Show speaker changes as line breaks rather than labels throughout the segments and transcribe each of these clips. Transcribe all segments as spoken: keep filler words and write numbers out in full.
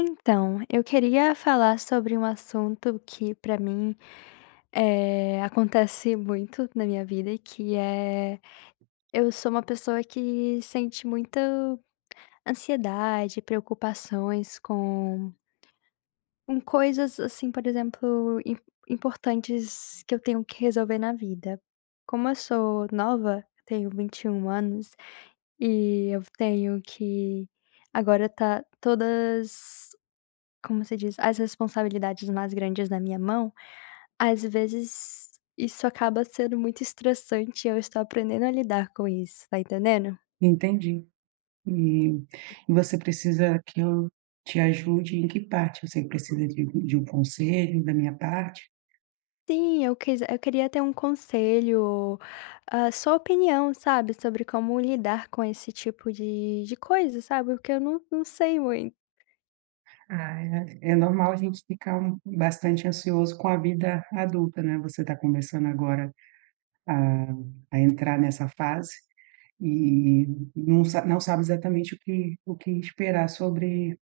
Então, eu queria falar sobre um assunto que, para mim, eh, acontece muito na minha vida, e que é, eu sou uma pessoa que sente muita ansiedade, preocupações com, com coisas assim, por exemplo, im- importantes, que eu tenho que resolver na vida. Como eu sou nova, tenho vinte e um anos, e eu tenho que, agora tá todas, como se diz? As responsabilidades mais grandes na minha mão. Às vezes isso acaba sendo muito estressante e eu estou aprendendo a lidar com isso, tá entendendo?
Entendi. E você precisa que eu te ajude em que parte? Você precisa de de um conselho da minha parte?
Sim, eu quis eu queria ter um conselho, ou ah, sua opinião, sabe, sobre como lidar com esse tipo de de coisa, sabe, porque eu não não sei muito.
Ah, é é normal a gente ficar um bastante ansioso com a vida adulta, né? Você está começando agora a a entrar nessa fase e não sa não sabe exatamente o que o que esperar sobre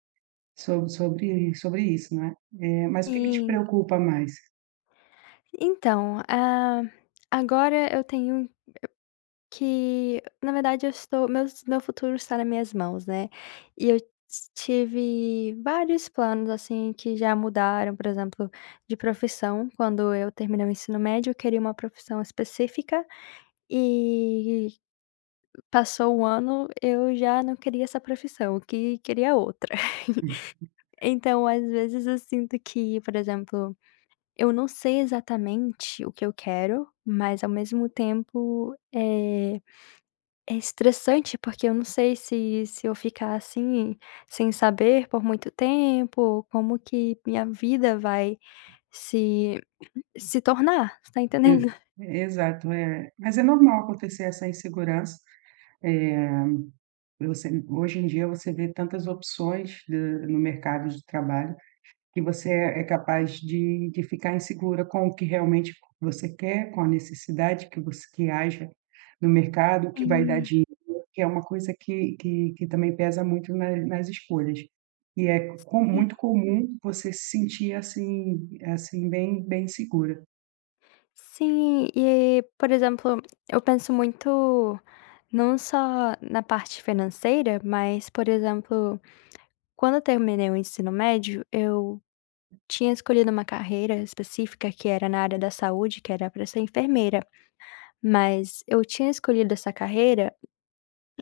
sobre sobre sobre isso, né? é. Eh, mas o que que te
Sim.
preocupa mais?
Então, ah, agora eu tenho que, na verdade, eu estou meu meu futuro está nas minhas mãos, né. E eu tive vários planos, assim, que já mudaram, por exemplo, de profissão. Quando eu terminei o ensino médio, eu queria uma profissão específica e passou um ano, eu já não queria essa profissão, eu que queria outra. Então, às vezes, eu sinto que, por exemplo, eu não sei exatamente o que eu quero, mas, ao mesmo tempo, eh é estressante, porque eu não sei se se eu ficar assim, sem saber por muito tempo, como que minha vida vai se se tornar. Você tá
E
entendendo?
Exato, é. Mas é normal acontecer essa insegurança. Eh, Você hoje em dia você vê tantas opções de no mercado de trabalho, que você é é capaz de de ficar insegura com o que realmente você quer, com a necessidade que você que haja no mercado, o que vai dar
E
dinheiro, que é uma coisa que que que também pesa muito na nas escolhas. E é co
e
muito comum você se sentir assim assim, bem bem insegura.
sim, e, por exemplo, eu penso muito não só na parte financeira, mas, por exemplo, quando eu terminei o ensino médio, eu tinha escolhido uma carreira específica que era na área da saúde, que era para ser enfermeira, mas eu tinha escolhido essa carreira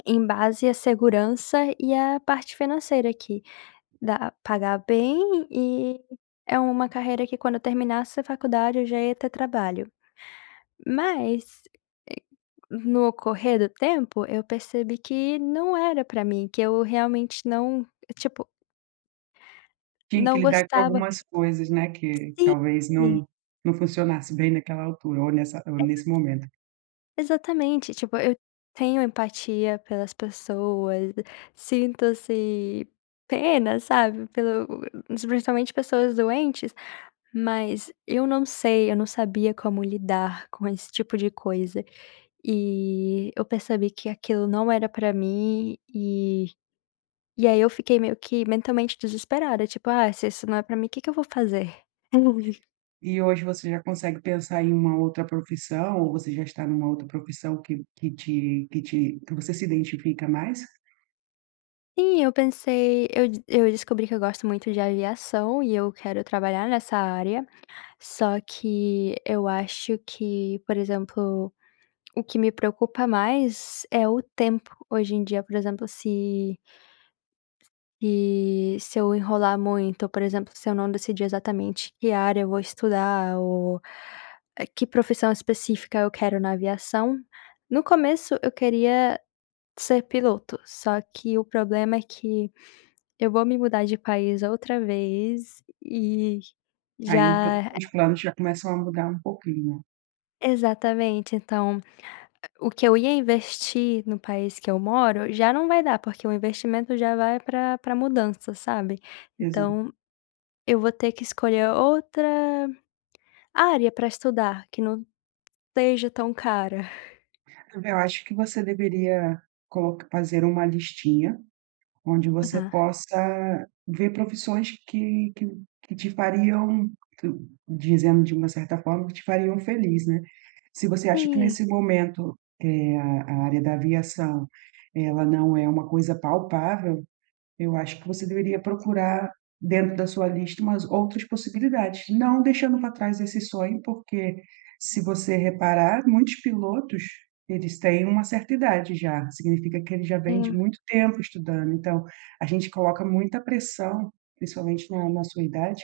em base à segurança e à parte financeira. Aqui dá pagar bem, e é uma carreira que, quando eu terminasse a faculdade, eu já ia ter trabalho. Mas, eh, no correr do tempo, eu percebi que não era pra mim, que eu realmente não, tipo,
Tinha que
não
lidar com
gostava.
algumas coisas, né, que talvez
Sim,
não não funcionasse bem naquela altura ou nessa ou
é-
nesse momento.
exatamente, tipo, eu tenho empatia pelas pessoas, sinto, se pena, sabe, pelo principalmente pessoas doentes. Mas eu não sei, eu não sabia como lidar com esse tipo de coisa. E eu percebi que aquilo não era pra mim, e e aí eu fiquei meio que mentalmente desesperada, tipo: "Ah, se isso não é pra mim, o que que eu vou fazer?".
E hoje você já consegue pensar em uma outra profissão ou você já está numa outra profissão que que te que te que você se identifica mais?
Sim, eu pensei eu d eu descobri que eu gosto muito de aviação e eu quero trabalhar nessa área, só que eu acho que, por exemplo, o que me preocupa mais é o tempo hoje em dia. Por exemplo, se e se eu enrolar muito, por exemplo, se eu não decidir exatamente que área eu vou estudar, ou eh, que profissão específica eu quero na aviação. No começo eu queria ser piloto, só que o problema é que eu vou me mudar de país outra vez. e
Aí o po
já
os planos já começam a mudar um pouquinho, né.
exatamente, então o que eu ia investir no país que eu moro já não vai dar, porque o investimento já vai para para mudança, sabe.
Exato.
Então eu vou ter que escolher outra área para estudar, que não esteja tão cara.
Eu acho que você deveria coloca fazer uma listinha onde você
Aham.
possa ver profissões que que que te fariam, tu dizendo de uma certa forma, que te fariam feliz, né. Se você acha que
Sim,
nesse momento, eh, a a área da aviação, ela não é uma coisa palpável, eu acho que você deveria procurar, dentro da sua lista, umas outras possibilidades, não deixando para trás esse sonho, porque se você reparar, muitos pilotos, eles têm uma certa idade já, significa que ele já vem de
sim.
muito tempo estudando. Então a gente coloca muita pressão, principalmente na na sua idade,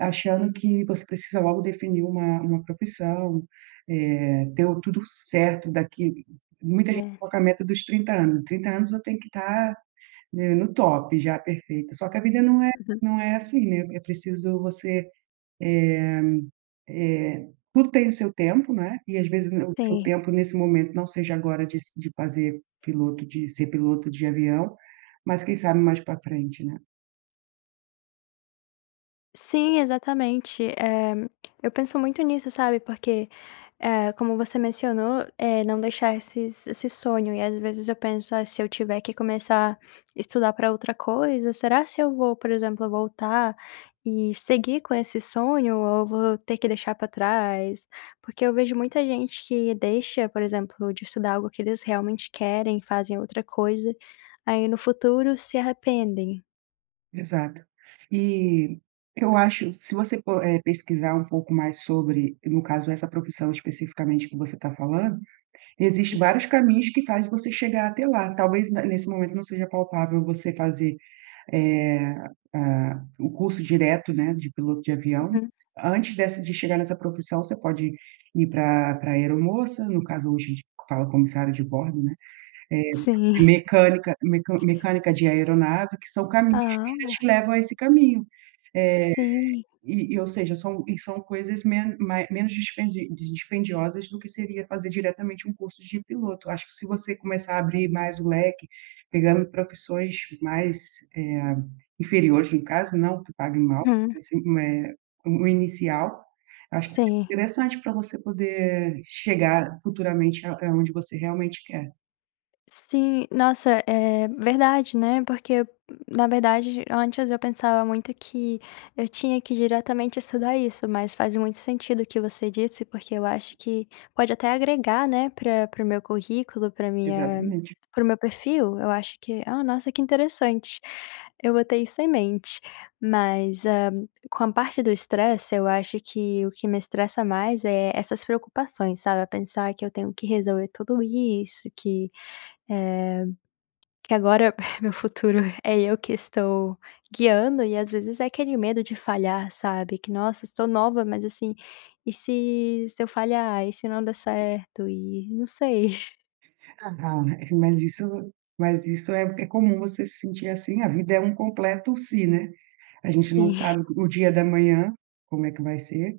achando que você precisa logo definir uma uma profissão, eh, ter o tudo certo daqui. Muita gente
É.
coloca a meta dos trinta anos, trinta anos eu tenho que estar, né, no top já, perfeita. Só que a vida não é
Uhum.
não é assim, né, é preciso você, eh, tudo tem o seu tempo, né, e às vezes o seu
Sim.
tempo nesse momento não seja agora de se de fazer piloto de ser piloto de avião, mas quem sabe mais para frente, né.
Sim, exatamente. Eh, eu penso muito nisso, sabe, porque, é, como você mencionou, eh, não deixar esses esse sonho. E às vezes eu penso: "Ah, se eu tiver que começar a estudar para outra coisa, será se eu vou, por exemplo, voltar e seguir com esse sonho, ou eu vou ter que deixar para trás?". Porque eu vejo muita gente que deixa, por exemplo, de estudar algo que eles realmente querem, fazem outra coisa, aí no futuro se arrependem.
Exato. E eu acho, se você for, eh, pesquisar um pouco mais sobre, no caso essa profissão especificamente que você está falando, existem vários caminhos que faz você chegar até lá. Talvez ne nesse momento não seja palpável você fazer, eh, a o curso direto, né, de piloto de avião.
Uhum.
Antes dessa de chegar nessa profissão, você pode ir para para aeromoça, no caso hoje a gente fala comissário de bordo, né,
Sim.
mecânica meca mecânica de aeronave, que são caminhos que
Ah,
ainda te levam a esse caminho. Eh
sim.
e e ou seja, são e são coisas men mai menos dispendi dispendiosas do que seria fazer diretamente um curso de piloto. Acho que se você começar a abrir mais o leque, pegando profissões mais, eh, inferiores, no caso, não que paguem mal,
Uhum.
esse eh, o inicial, acho que seria
Sim.
interessante para você poder chegar futuramente a aonde você realmente quer.
Sim, nossa, é verdade, né? Porque, na verdade, antes eu pensava muito que eu tinha que diretamente estudar isso, mas faz muito sentido o que você disse, porque eu acho que pode até agregar, né, para o meu currículo, para minha,
Exatamente.
para o meu perfil. Eu acho que, ah, nossa, que interessante. Eu botei isso em mente. Mas, ah, com a parte do estresse, eu acho que o que me estressa mais é essas preocupações, sabe? Pensar que eu tenho que resolver tudo isso, que eh, que agora meu futuro é eu que estou guiando, e às vezes é aquele medo de falhar, sabe, que nossa, estou nova, mas assim, e se se eu falhar? E se não der certo? E não sei.
Aham, é, mas isso, mas isso é é comum você se sentir assim, a vida é um completo si, né. A gente não
Sim.
sabe o dia da manhã, como é que vai ser.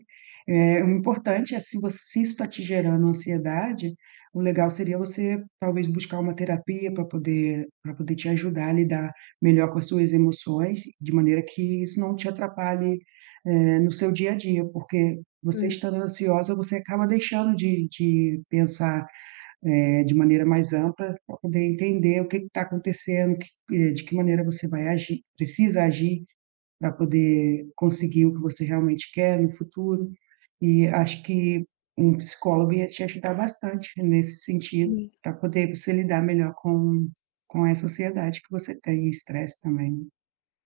Eh, o importante é, se você, se isso está te gerando ansiedade, o legal seria você talvez buscar uma terapia para poder, para poder te ajudar a lidar melhor com as suas emoções, de maneira que isso não te atrapalhe, eh, no seu dia a dia, porque você
Hum.
estando ansiosa, você acaba deixando de de pensar, eh, de maneira mais ampla, para poder entender o que está acontecendo, que- é, de que maneira você vai agir, precisa agir para poder conseguir o que você realmente quer no futuro. E acho que um psicólogo ia te ajudar bastante nesse sentido,
Sim.
para poder você lidar melhor com, com essa ansiedade que você tem, e estresse também.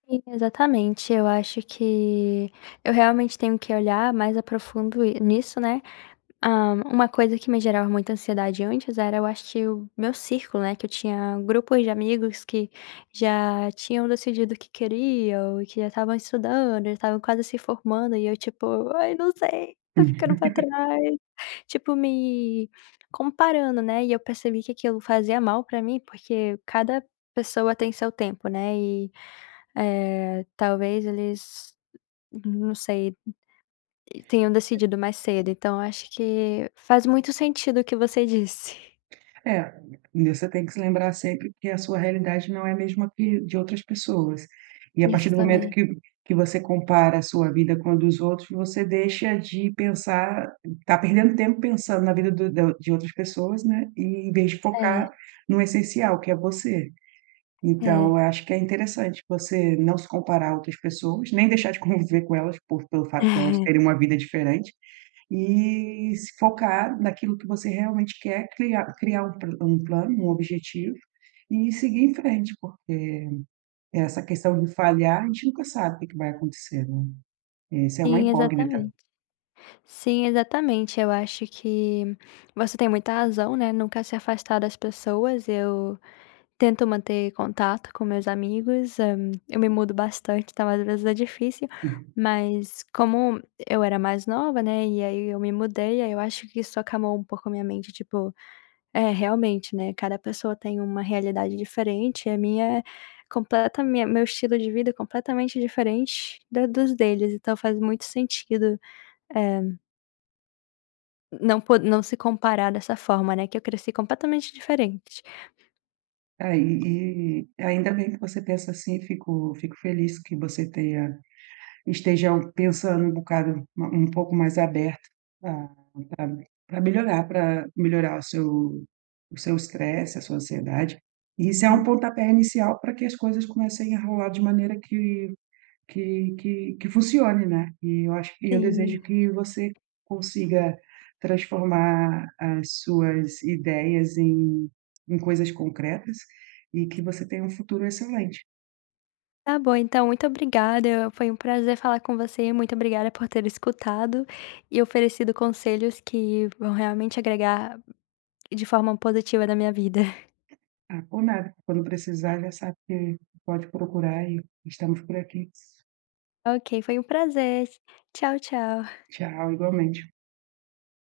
Sim, exatamente, eu acho que eu realmente tenho que olhar mais a profundo, i nisso, né. Ah, uma coisa que me gerava muita ansiedade antes era, eu acho que o meu círculo, né, que eu tinha grupos de amigos que já tinham decidido o que queriam, e que já estavam estudando, já estavam quase se formando, e eu, tipo: "Ai, não sei, tô ficando
Né?
pra trás". Tipo, me comparando, né, e eu percebi que aquilo fazia mal pra mim, porque cada pessoa tem seu tempo, né, e eh, talvez eles, não sei, tenham decidido mais cedo. Então acho que faz muito sentido o que você disse.
É, você tem que se lembrar sempre que a sua realidade não é a mesma que de outras pessoas. E a partir
Isso
do momento
também.
que que você compara a sua vida com a dos outros, você deixa de pensar, está perdendo tempo pensando na vida do da de outras pessoas, né, e em vez de
É,
focar no essencial, que é você. Então,
é.
eu acho que é interessante você não se comparar a outras pessoas, nem deixar de conviver com elas por pelo fato delas terem uma vida diferente, e se focar naquilo que você realmente quer, criar criar um pla um plano, um objetivo e seguir em frente, porque essa questão de falhar, a gente nunca sabe o que que vai acontecer, né. Essa é uma
Sim,
incógnita.
exatamente. Sim, exatamente. Eu acho que você tem muita razão, né, nunca se afastar das pessoas. Eu tento manter contato com meus amigos, hã, eu me mudo bastante, então às vezes é difícil, mas como eu era mais nova, né, e aí eu me mudei, aí eu acho que isso acalmou um pouco a minha mente. Tipo, é, realmente, né, cada pessoa tem uma realidade diferente, e a minha é completa minha meu estilo de vida é completamente diferente da dos deles, então faz muito sentido, eh, não po não se comparar dessa forma, né, que eu cresci completamente diferente.
É, e e ainda bem que você pensa assim, fico fico feliz que você tenha esteja pensando um bocado, um um pouco mais aberto, para melhorar, para melhorar o seu, o seu estresse, a sua ansiedade. E isso é um
Hum.
pontapé inicial para que as coisas comecem a rolar de maneira que que que que funcione, né. E eu acho e eu
Sim.
desejo que você consiga transformar as suas ideias em em coisas concretas e que você tenha um futuro excelente.
Tá bom, então, muito obrigada, foi um prazer falar com você, muito obrigada por ter escutado e oferecido conselhos que vão realmente agregar de forma positiva na minha vida.
Ah, por nada, quando precisar já sabe que pode procurar e estamos por aqui.
Ok, foi um prazer. Tchau, tchau.
Tchau, igualmente.